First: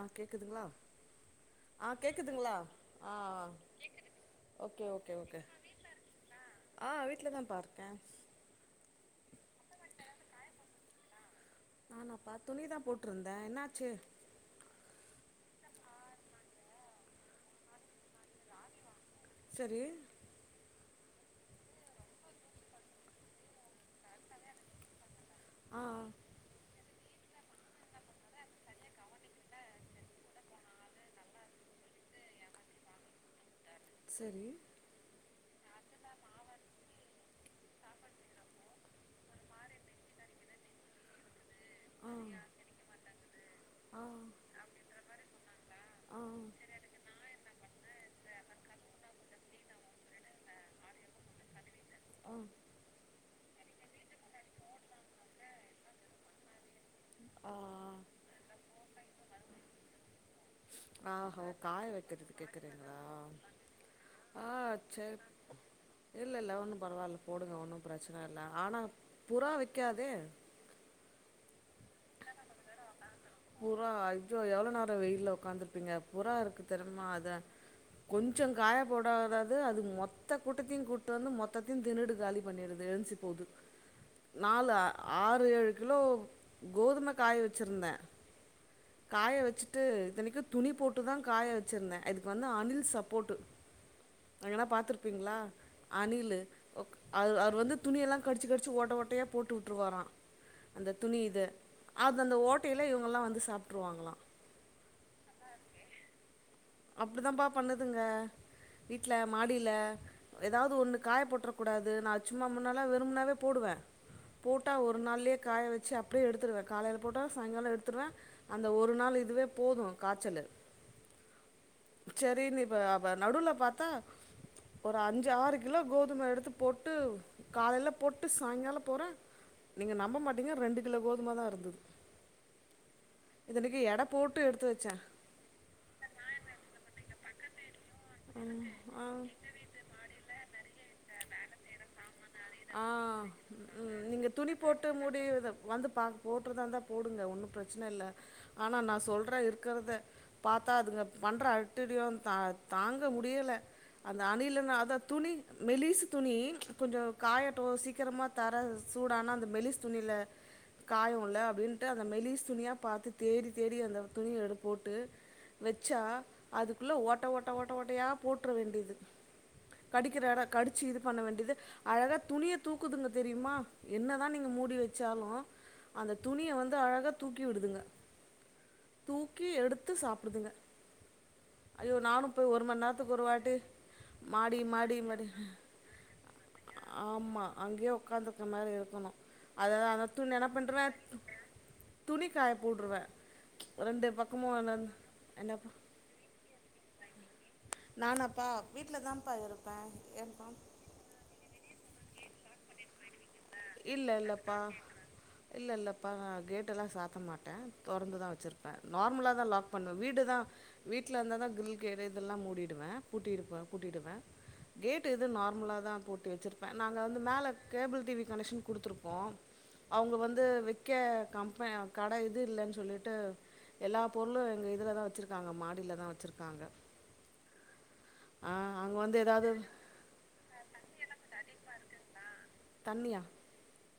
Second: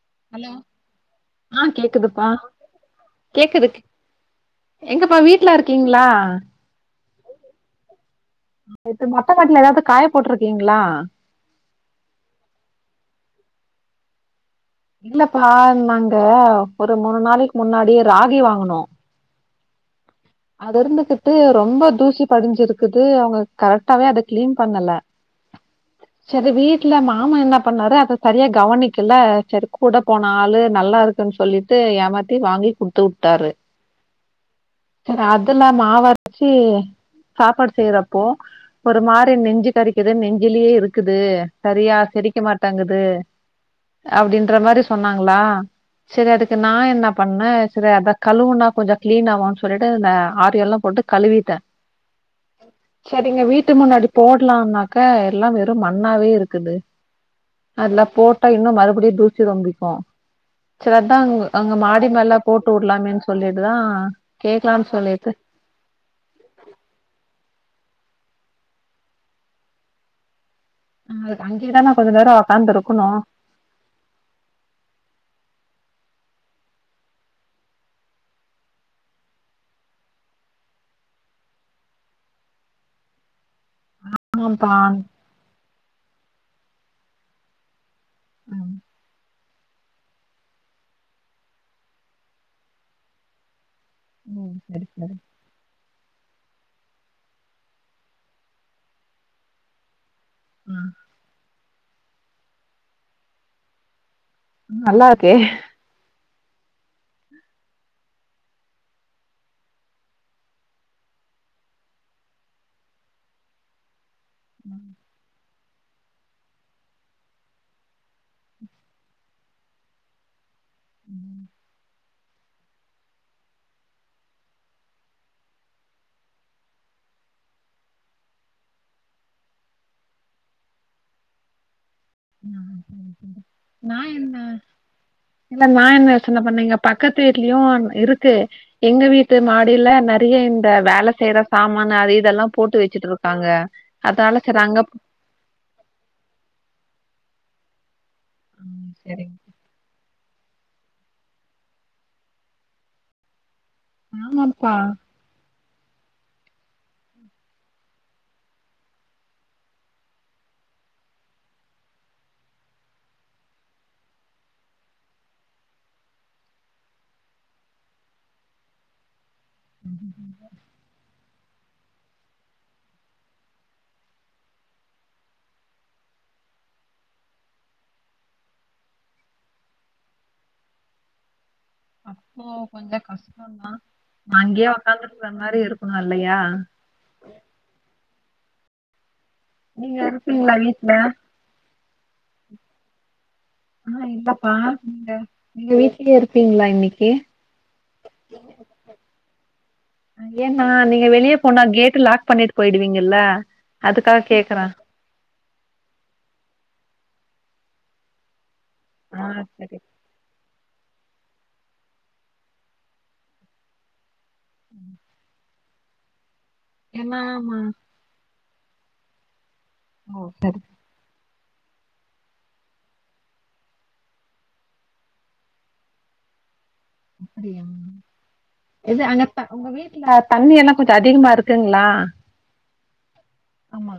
ஆ hello கேக்குதுங்களா ஆ கேக்குதுங்களா ஆ கேக்குது ஓகே ஓகே எங்கப்பா ஓகே வீட்ல இருக்கீங்களா ஆ வீட்லதா பா இருக்கே த்து மொட்ட மாட்ல எதாவுது காய போட்ருக்கீங்களா நானா பா துணிதா போட்ருந்தே என்னாச்சு இல்ல பா நாங்க ஒரு மூனு நாளெக்கி முன்னாடி ராகி வாங்கனோ சேரி அது இருந்துகிட்டு ரொம்ப தூசி படிஞ்சிருக்குது அவங்க கரெக்டாவே அத கிளீன் பண்ணல [inaudible] ஆ ஆ சேரி வீட்டுல மாமா என்ன பண்ணாரு அத சரியா கவனிக்கல சரி கூட போன ஆளு நல்லாருக் ன்னு சொல்லிட்டு ஏமாத்தி வாங்கி குடுத்து வுட்டாரு சேரி அதுல்லா மாவரைச்சு சாப்பாடு செய்யறப்போ ஒரு மாரி நெஞ்சு கறிக்குது நெஞ்சிலயேருக்குது சரியா செரிக்க மாட்டேங்குது ஆ அப்டின்ற மாரி சொன்னாங்களா ஆ சரி அதுக்கு நா என்ன பண்ணே சரி அத கழுவுனா கொஞ்சோ கிளீன் ஆவு சொல்லிட்டு இந்த ஆரியல்லா போட்டு கழுவிட்டே ஆ சேரிங்க வீட்டு முன்னாடி போடலாம்னாக்க எல்லா வெறு மண்ணாவேருக்குது ஆ அதுல போட்டா இன்னு மறுபடியு தூசி வந்துக்கோ செரி அதா ஆஹோ அ அங்க காய மாடி வைக்கிறது மேல போட்டு கேக்குறீங்களா விடலாமேன்னு சொல்லிட்டுதா ஆ கேக்கலான்னு சேரி சொல்லிட்டு இல்லல்ல ஒன்னு பரவாயில்ல போடுங்க ஒன்னு பிரச்சனல்ல ஆனா புறா வைகாதே அ அங்க தா நா கொஞ்சோ நேரோ உட்காந்துருக்கணு புறா ஐயோ எவ்ளோ நேரோ வெயில்ல உட்காந்துருப்பீங்க புறா இருக்கு தெர்மா அத கொஞ்சோ காய போடாவது அது மொத்த கூட்டத்தையு கூட்டிட்டு வந்து மொத்தையு திண்ணுடு காலி பண்ணிடுது எழுசி போது நாலு, ஆமாப்பா ஆறு, ஏழு கிலோ கோதும காய வச்சுருந்தே ம் காய வச்சு ட்டு இத்தினிக்கு துணி போட்டுதா காய வச்சிருந்தே இதுக்கு வந்து அணில் சப்போர்ட்டு ம் எங்கனா சரி சரி பாத்துருப்பீங்களா அணிலு அது அவர் வந்து துணியெல்லா கடிச்சு கடிச்சு ஓட்ட ஓட்டயா போட்டு விட்டுருவாரா ம் அந்த துணி இத அது அந்த ஓட்டையிலா இவங்கல்லா வந்து சாப்ட்டுருவாங்களா ம் நல்லா இருக்கே அப்டிதா பா பண்ணுதுங்க வீட்டுல மாடில ஏதாது ஒண்ணு காய போட்டுற கூடாது நா சும்மா முன்னாலா வெரும்பனாவே போடுவே போட்டால ஒரு நாள்யே காய வச்சு அப் டியே எடுத்துடுவே காலையில போட்டால சாயங்காலோ எடுத்துடுவே அந்த ஒரு நாள் இதுவே போது காச்சலு ம் சேரின்னு இப்ப அப்ப நடுவுல பாத்தா ஒரு அஞ்சு ஆறு கிலோ கோதும எடுத்து போட்டு காலைல போட்டு சாயங்காலோ போறே நீங்க நம்ப மாட்டீங்க ரெண்டு கிலோ கோதும தா இருந்துது நா என்ன எடுத்து வச்சே இல்ல நா என்ன யோசன பண்ணீங்க பக்கத்து வீட்லயு இருக்கு எங்க ஆ வீட்டு மாடியில நெறைய இந்த வேல செய்யற சாமான அது இதெல்லா போட்டு ஆ வச்சுட்டு இருக்காங்க ம் நீங்க அதனால துணி சேரி அங்க போட்டு முடி வந்து பா போட்டுற தான்ந்தா போட்டுங்க ஒன்னு பிரச்சன இல்ல ஆனா ம் நா சரிங்க சொல்றே இருக் க்கத பாத்தா அதுங்க பண்ற அட்டுலுயியோ தாங்க முடியல அந்த ஆமாப்பா அணிலன்னா அதா துணி மெலிசு துணி கொஞ்சோ காயட்டு சீக்கிரமா தர சூடானா அந்த மெலிஸ் துணில காயு இல்ல அப்டின்ட்டு அந்த மெலிஸ் துணியா பாத்து தேடி தேடி அந்த துணிய எடு போட்டு வச்சா அதுக்குள்ள ஓட்ட ஓட்ட ஓட்ட ஓட்டையா போட்டுற வேண்டியது கடிக்கிற எடோ கடிச்சு இது பண்ண வேண்டியது அழகா துணிய தூக்குதுங்க தெரியுமா என்னதா நீங்க மூடி வச்சாலு அந்த துணியை வந்து அழகா தூக்கி விடுதுங்க தூக்கி எடுத்து சாப்பிடுதுங்க ஐயோ நானு அப்போ போய் ஒரு மணி கொஞ்ச நேரத்துக்கு ஒரு வாட்டி கஷ்டந்தா மாடி அங்கேயே மாடி உக்காந்துருக்கற மாரி இருக்கணு இல்லையா ஆமா அங்கேயே உக்காந்துக்க மாரி இருக்கணு அததா நீங்க அந்த துணி என்ன இருப்பீங்களா பண்ருவே வீட்ல துணிக்காய போட்றுவே நீங்க என்னப்பா நீங்க வீட்லயே இருப்பீங்களா இன்னைக்கி நானாப்பா வீட்டில் தான்ப்பா இருப்பேன் ஏன்ப்பா ஏன்னா நீங்க வெளிய போனா கேட் லாக் பண்ணிட்டு போயிடுவீங்கல்ல அதுக்காக கேக்கறே இல்லேல்லப்பா கேட்டல்லா சாத்த மாட்டே தொறந்துதா வச்சிருப் ப ஆ நார்மலா தா லாக் சரி பண்வே வீடுதா வீட்லருந்தா தா கிரில் கேட்டு இதெல்லா மூடிடுவே பூட்டிடுருப்பே பூட்டிடுவே கேட் இது நார்மலா தா பூட்டி வச்சிருப் ப நாங்க வந்து ஏன்னா மேல ஆமா கேபிள் டிவி கனெக்க்ஷன் குடுத்துருக்கோ அவுங்க ஓ வந்து சரி வெக் கே கம்ப கட இது இல்லேன் சொல்லிட்டு எல்லா பொருளு எங்க இதுல தா வச்சுருக்காங்க மாடியில தா வச்சுருக்காங்க அப்பிடியா ஆ இது வந்து அங்க எதாவது உங்க வீட்ல தண்ணியெல்லா கொஞ்சோ அதிகமா இருக்குங்களா தண்ணியா ஆமா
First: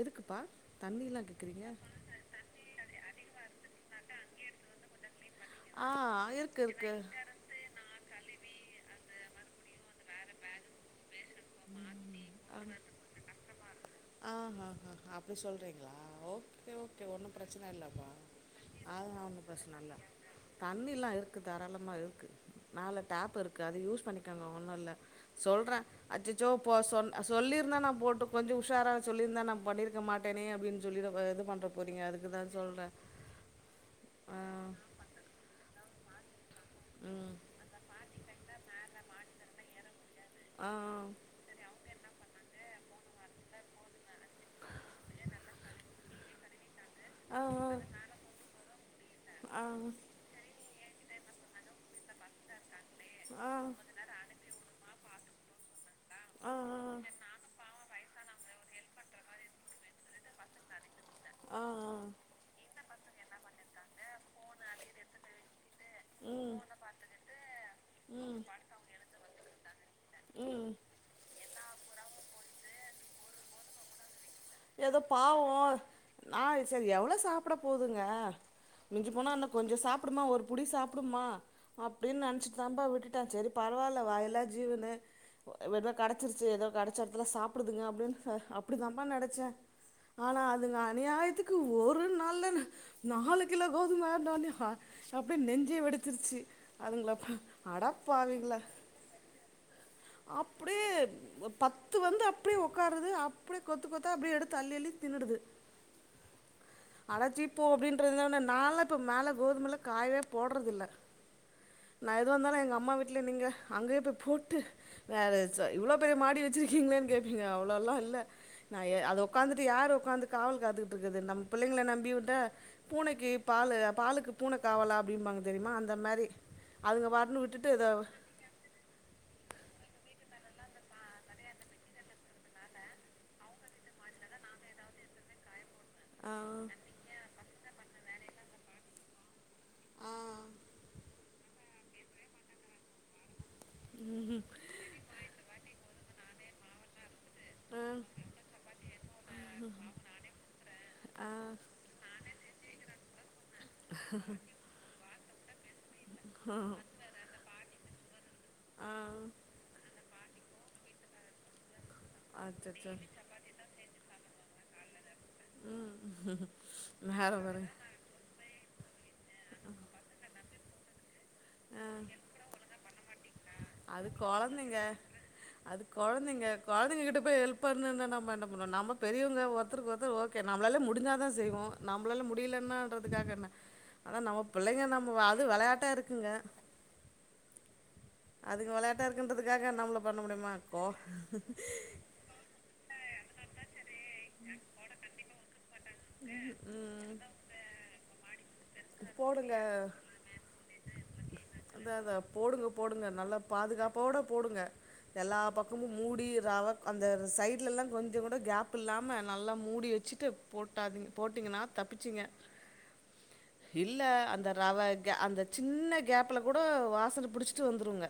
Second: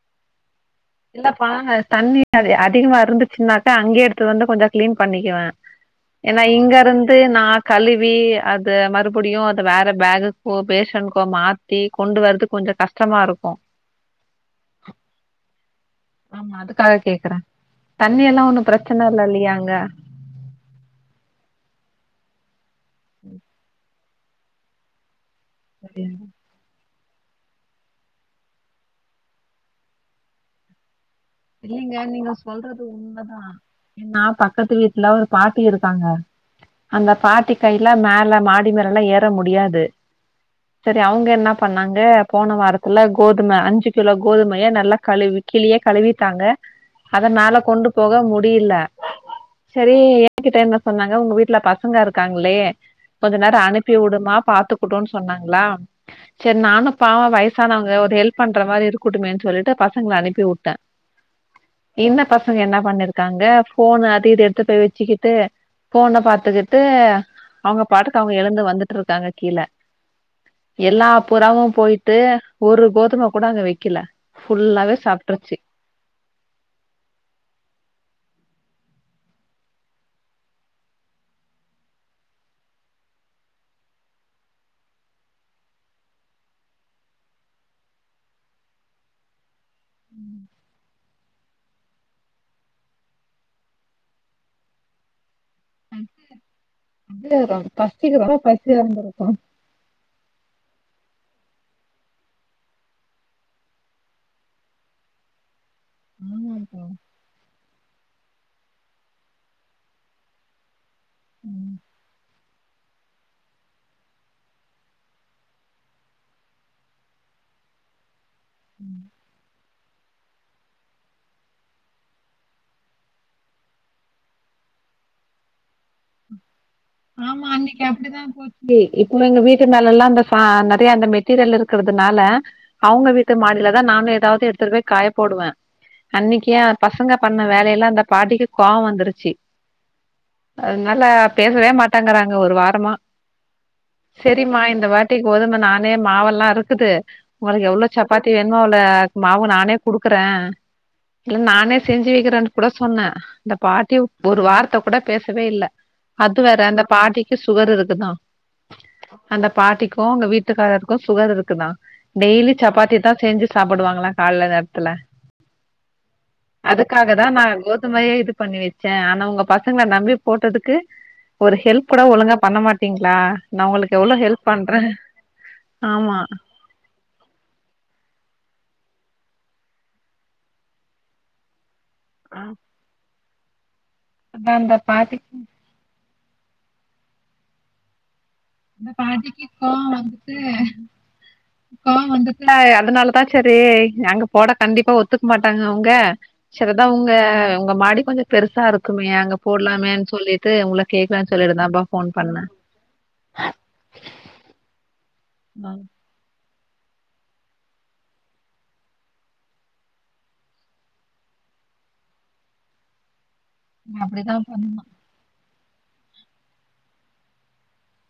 எதுக்குப்பா தண்ணிலா இல்லப்ப கேக்குறீங்க அ தண்ணி அதிகமா இருந்துச்சுனாக்கா அங்கே எடுத்து வந்து கொஞ்சோ கிளீன் பண்ணிக்குவே ஆ ஏன்னா இருக்கு இருக்கு இங்கருந்து நா கழுவி அது மறுபடியு அது வேற பேகுக்கோ பேஷன்கோ மாத் தி கொண்டு வரதுக்கு கொஞ்சோ கஷ்டமாருக்கு ஆ ஹா ஹா அப்பிடி சொல்றீங்களா ஆமா ஓகே அதுக்காக ஓகே ஒன்னு கேக்குறே பிரச்சனை இல்லப்பா தண்ணி எல்லா ஒன்னு பிரச்சன அதனா இல்ல ஒன்னு இல்லையா அங்க பிரச்சன இல்ல தண்ணில்லா இருக்கு தாராளமா இருக்கு நாலூ டேப் இருக்கு அது யூஸ் பண்ணிக்கோங்க ஒன்னுல்ல சொல்றே சரியா அச்சச்சோ போ சொ சொல்லியிருந்தா நா போட்டு கொஞ்சோ உஷாரா சொல்லியிருந்தா நா பண்ணிருக்க மாட்டேனே அப்டின்னு சொல்லிட [unintelligible] இல்லைங்க நீங்க அதுக்கு தா சொல்றது சொல்றே உண்மதா ஏன்னா ஆ பக்கத்து வீட்ல ஒரு பாட்டி இருக்காங்க அந்த ம் பாட்டி கையில்ல மேல மாடி மேலல்லா ஏற முடியாது ஆ சேரி அவுங்க என்ன பண்ணாங்க போன வாரத்துல கோதும அஞ்சு கிலோ கோதுமையே நல்லா கழுவி கிழயே கழுவி ண்ணாங்க அத ஆ மேல கொண்டு போக முடியல ஆ செரி எங்கிட்ட என்ன சொன்னாங்க உங்க வீட்ல பசங்க இருக்காங்களே கொஞ்ச ஆ ஆ நேரோ அனுப்பி உடுமா பாத்துக்குட்டுன்னு சொன்னாங்ளா ஆ செரி நானு பாவோ வயசானவங்க ஒரு ஹெல்ப் பண்ற மாரி இருக்கட்டுமேன்னு சொல்லிட்டு பசங்கள அனுப்பி விட்டே ஆ ஆ இந்த பசங்க என்ன பண்ணிருக்காங்க ஃபோன் அது இது எடுத்து போய் வச்சுக்கிட்டு ஃபோன்ன பாத்துக்கிட்டு அவுங்க பாட்டுக்கு அவுங்க எழுந்து வந்துட்டு இருக்காங்க கீழ ம் எல்லா புறாவு போயிட்டு ஒரு கோதும கூட அங்க வைக்கல ஃபுல்லாவே ஏதோ பாவோ சாப்ட்ருச்சு நா செரி எவ்ளோ சாப்பிட போதுங்க மிஞ்சி போனா என்ன கொஞ்சோ சாப்புடுமா ஒரு புடி சாப்புடுமா அப்டின்னு நனைச்சிட்டு தான்பா விட்டுட்டே சேரி பரவாயில்ல வாயா இல்லா ஜீவனு போ ஏதோ கெடச்சிருச்சி ஏதோ கெடச்ச எடத்துல சாப்டுதுங்க அப்டின்னு அப்டி தான்ப்பா நெனச் ச ஆனா அதுங்க அநியாயத்துக் கு ஒரு நாள்ல நாலு கிலோ கோதும இருந்தோடனே ஹா அப்டியே நெஞ் சே வெடிச்சிருச்சி அதுங்கள பா அது ரொம் பசிக்கு ரொம்ப அடப்பாவீளா பசியா இருந்திருக்கு அப்டிப் ஒப் பத்து வந்து அப்டி உக்காருது அப்டியே கொத்து கொத் தா அப்டி எடுத்து அள்ளிஅள்ளி தின்னுடுது ஆமாம்ப்பா அடச்சிப்போ அப்டின்றது நாள இப்ப மேல கோதுமல்லா காயவே போடுறது இல்ல ம் நா எதுவா இருந்தாலு எங்க அம்மா வீட்ல நீங்க அங்கேயே போய் போட்டு வேறு ச இவ்ளோ பெரிய மாடி வச்சிருக்கிங்களேன்னு கேப்பீங்க அவ்ளோலா இல்ல நா ஏ அது உக்காந்துட்டு யாரு உக்காந்து காவல் காத்துகிட்டு இருக்குறது நம்ம பிள்ளங்கள நம்பி உட்ட பூனைக்கு பால் பாலுக்கு பூனை காவலா அப்டிம்பாங்க தெரியுமா அந்த மாரி அதுங்க பாட்டுனு விட்டுட்டு இதோவ் இ இப்போம எங்க வீட்டு மேல எல்லாம் அந்த ச நறைய அந்த மெட்டீரியல் இருக்கிறதுனால அவுங்க வீட்டு மாடியிலதா நானு ஏதாவது எடுத்துட்டு போய் காய போடுவ ஆ அன்னைக்கே பசங்க பண்ண வேலையெல்லா அந்த பாட்டிக்கு கோவோ வந்துருச்சி ஆ அதனால பேசவே மாட்டேங்கிறாங்க ஒரு வாரமா செரிமா இந்த வாட்டிக்கு கோதும நானே மாவெல்லா இருக்குது உனக்கு எவ்வளோ சப்பாத்தி வேணுமோ அவ்ளோ மாவு நானே குடுக்குற ஆ இல்ல நானே செஞ்சி வைக்கிறான்னு கூட சொன்ன இந்த பாட்டி ஒரு வார்த்த கூட பேசவே இல்லை அது வேற அந்த பாட்டிக்கு சுகர் இருக்குதா ஆ ப் பாட்டிக்குஉங்க வீட்டுக்காரருக்கு சுகர் இருக்கு தாடெய்லி அச்சச்சோ சப்பாத்தி தா செஞ்சி சாப்டுவாங்ளா கால்ல நேரத்துல ம் அதுக்காக தா வேற நா பாருங்க கோதுமையே இதுக் பண்ணி வச்சே ஆனா உங்க பசங்கள நம்பி போட்டதுக்கு ஒரு ஹெல்ப் கூட பண்ண மாட்டீங்ளா நா உங்களுக்கு அது எவ்ளோ ஹெல்ப் பண்ற கொழந்தைங்க ஆமா பிராடுக்கிட்ட போய் ஹெல்பண்ணுனா நம்ம என்ன பண்ணோ நம்மோ பெரியவங்க ஒருத்தருக்கு ஒருத்தர் ஓகே நம்மளாலே முடிஞ்சா தா செய்வோ நம்மளால முடியலனான்றதுக்காக என்ன ஆனா நம்மோ அதா அந்த பிள்ளைங்க நம்மோ பாட்டிக்கு அது விளையாட்டா இருக்குங்க அதுங்க அந்த வெளையாட்டா பாட்டிக்கு இருக்குன்றதுக்காக நம்மள பண்ண கோவந்ட்டு முடியுமா கோ கோவோ வந்தத் இல்ல அதனாலதா செரி அங்க போட கண்டிப்பா ஒத்துக்க மாட்டாங்க அவங்க செரி அதா ம் அவ்ங்க உங்க மாடி கொஞ்ச பெருசா இருக்குமே அங்க போடுங்க போடலாமேன்னு சொல்லிட்டு உங்கள கேக்கலான்னு சொல்லிருந்த அப்பாம் அதா போன் அதா பண்ண போடுங்க போடுங்க நல்லா பாதுகாப்போட போடுங்க எல்லா பக்கமும் மூடி ஏதாவது அந்த சைடுலலா கொஞ்ச கூட கேப் இல்லாம நல்லா மூடி வச்சிட்டு போட்டாதீங் போட்டிங்னா தப்பிச்சிங்க இல்ல அப்டிதா அந்த ரவ பண்ணோ க அந்த சின்ன கேப்ல கூட வாசனை புடிச்சிட்டு வந்துருங்க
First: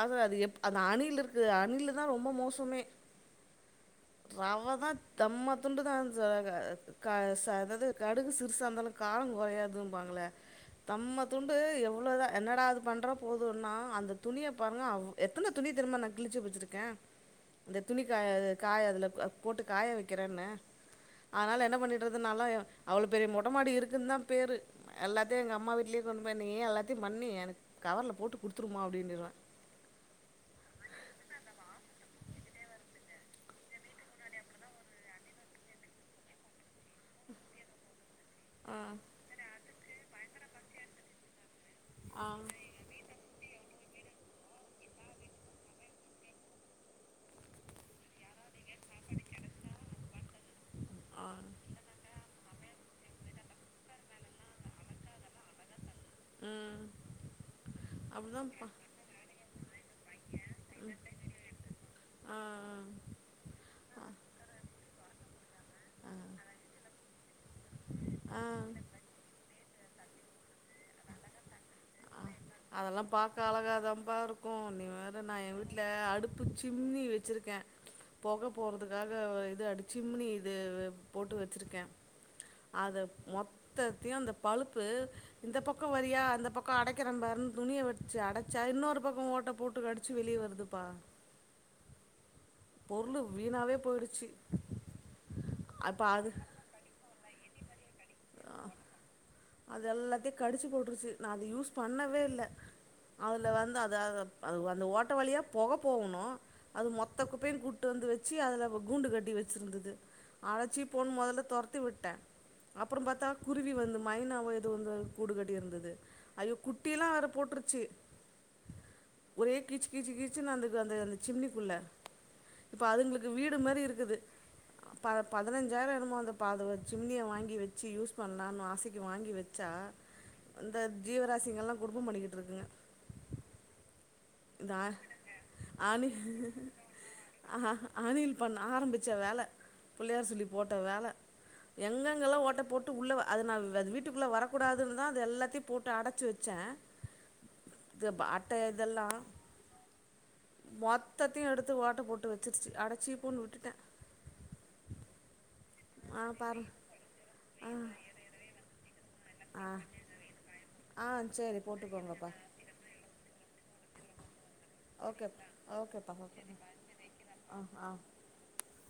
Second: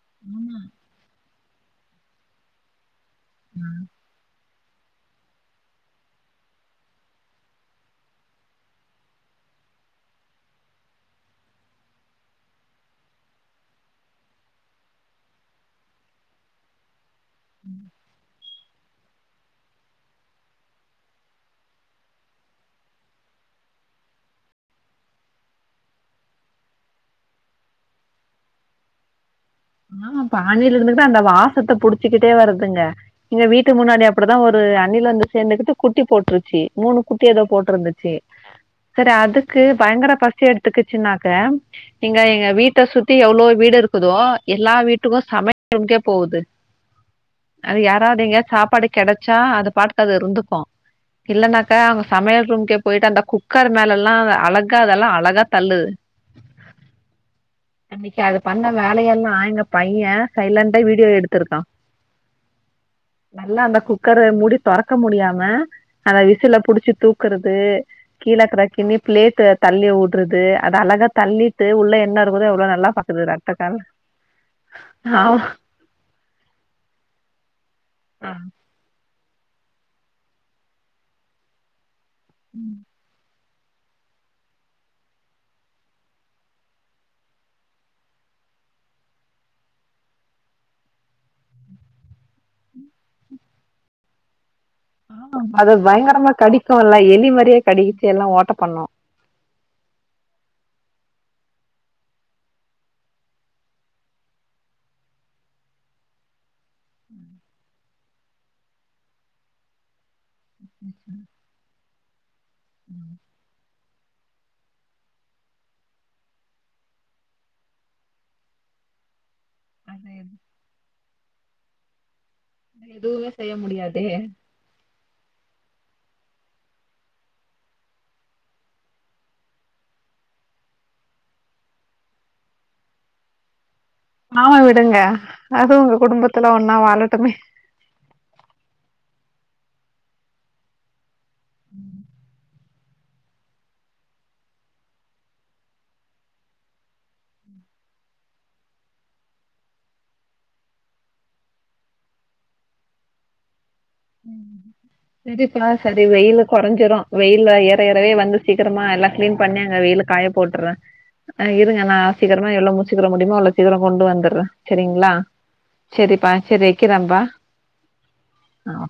அது அது எப் ஆமா அது அணில் இருக்கு அணிலு தா ரொம்ப மோசமே ம் ரவ தா தம்மாதுண்டு தா சகத் க ச அதாவது கடுகு சிறுசா இருந்தாலு கார குறையாதுபாங்கள தம்மா துண்டு எவ்ளோ தா என்னடா அது பண்ணுற போதுன்னா அந்த துணிய பாருங்க அவ் எத்தன துணி தெரியுமா நா கிழிச்சி வச்சிருக்கே இந்த துணி காயயத் காய அதுல போ போட்டு காய வைக்கிறேன்ன அதுனால என்ன பண்ணிட்டுறதுனால அவ்ளோ பெரிய மொட்ட மாடி இருக்குன்தா பேரு எல்லாத்தையு எங்க அம்மா வீட்லயே கொண்டு போய் நீயே எல்லாத்தையு பண்ணி எனக்கு கவர்ல போட்டு கொடுத்துருமா அப்டின்னுருவ ஆமா காலையில இருந்துதா அந்த வாசத்த புடிச்சிக்கிட்டே வருதுங்க எங்க வீட்டு முன்னாடி அப்படிதா ஒரு அணில் வந்து சேர்ந்துகிட்டு குட்டி போட்டுருச்சு மூனு குட்டி எதோ போட்டிருந்துச்சு ஆ சரி அதுக் கு பயங்கர பசி எடுத்துக்குச்சின்னாக்க நீங்க ஆ எங்க வீட்ட சுத்தி எவ்ளோ வீடு இருக்குதோ எல்லா வீட்டுக்கு சமைரூம்க்கே போகுது அது யாராவது எங்கயா சாப்பாடு கெடச்சா அது பாட்டுக்கு அது இருந்துக்கு ஆ இல்லனாக்கா அவ சமையல் ரூம்கே போயிட்டு அந்த குக்கர் மேல எல்லா அது அழகா அதெல்லா அழகா தள்ளுது ம் இன்னைக்கு அது பண்ண அப்படிதான்ப்பா வேலையெல்லா நா எங்க பைய சைலன்டா வீடியோ எடுத்திருக்கா ஆ ஆ நல்லா அந்த குக்கரு மூடி தொறக்க முடியாம அந்த விசில புடிச்சு தூக்குறது ஆ கீழ கிராக்கிண்ணி பிளேட்டு தள்ளி உற்றது அது அழக தள்ளிட்டு உள்ள அ என்ன இருக்குதோ எவ்ளோ நல்லா அதெல்லா பாக்குது பாக்க ரெட்ட கால்ல அழகாதாம்பா இருக் கு நீ வேற நா எ ஆமா வீட்டுல அடுப்பு சிம்மி வச்சிருக்கே பொக போறதுக் காக இது அடிச்சுமினி இது போட்டு வச்சிருக்கே அத மொத் ததையு அந்த பழுப்பு இந்த பக்க வரியா அந்த பக் கோ அடைக்கிறம்பாருன் துணிய வெச்சு அடச்சா இன்னொரு பக்க ஓட்ட போட்டு கடிச்சு வெளியே வருதுப்பா பொருளு வீணாவே போயிடுச்சு ஆ அது அப்ப பயங்கரமா அது கடிக்கு இல்ல எலி மாரியே கடிச்சு எல்லா ஓட்ட பண்ணு அது எல்லாத்தையு கடிச்சு போட்டுருச்சு நா அத யூஸ் பண்ணவே இல்ல அதுல வந்து அந்த அது அந்த ஓட்ட வழியா பொக போகுனு அது மொத்த குப்பயு கூட்டு வந்து வச்சு அதுல கூண்டு கட்டி வச்சிருந்தது அட ச்சி போனு மொதல்ல தொரத்தி விட்ட அப்றம் பாத்தா குருவி வந்து மைனவோ எதோ வந்து கூடுகட்டி இருந்தது ஐயோ குட்டி எல்லா வேற போட்டுருச்சு ஒரே கிச் அது கிச் கிச்னு அந்த அந்த அந்த சிம்னிக்குள்ள இப்ப எதுவுமே அதுங்களுக்கு செய்ய வீடு மாதிரி முடியாதே இருக்குது ப பதனஞ்சாயிர எனமோ அந்த பாத ஜிம்னிய வாங்கி வெச்சு யூஸ் பண்ணலான் ஆசை கு வாங்கி வெச்சா இந்த ஜீவராசிங்க எல்லா குடும்பம் பண்ணிக்கிட்ருக்குங்க மாமா விடுங்க அதுவு உங்க குடும்பத்துல ஒன்னா வாழட்டுமே அணில் பண்ண ஆரம்பிச்ச வேல புள்ளையார் சுழி போட்ட வேல எங்கெங்கெல்லா ஓட்ட போட் உள்ள அது நா வீட்டுக்குள்ள வரக்கூடாதுன் தா எல்லாத்தையு போட்டு அடச்சு வச்ச இது அட்ட இதெல்லா மொத்ததையு எடுத்து ஓட்ட போட்டு வச்சிருச்சி அட ச்சி போன் விட்டுட்ட சரிப்பா சரி ஆ வெயில்லு பாருங்க கொறஞ்சுரு வெயில்ல ஆ ஏற எறவே வந்து சீக்கிரமா எல்லா கிளீன் பண்ணி ஆ அங்க வெயில காய போட்டுருவ ஆ அ சரி இருங்க நா ஆ போட்டுக்கோங்கப்பா சீக்கிறமா எவளோ ச்சீக்கிர முடியுமா அவ்ளே சீக்கிரோ கொண்டு வந்தற்றே ஓகேப் ஓகேப்பா ஓகே வைக்கிறேன்ப்பா ஆ் ஆ ஆ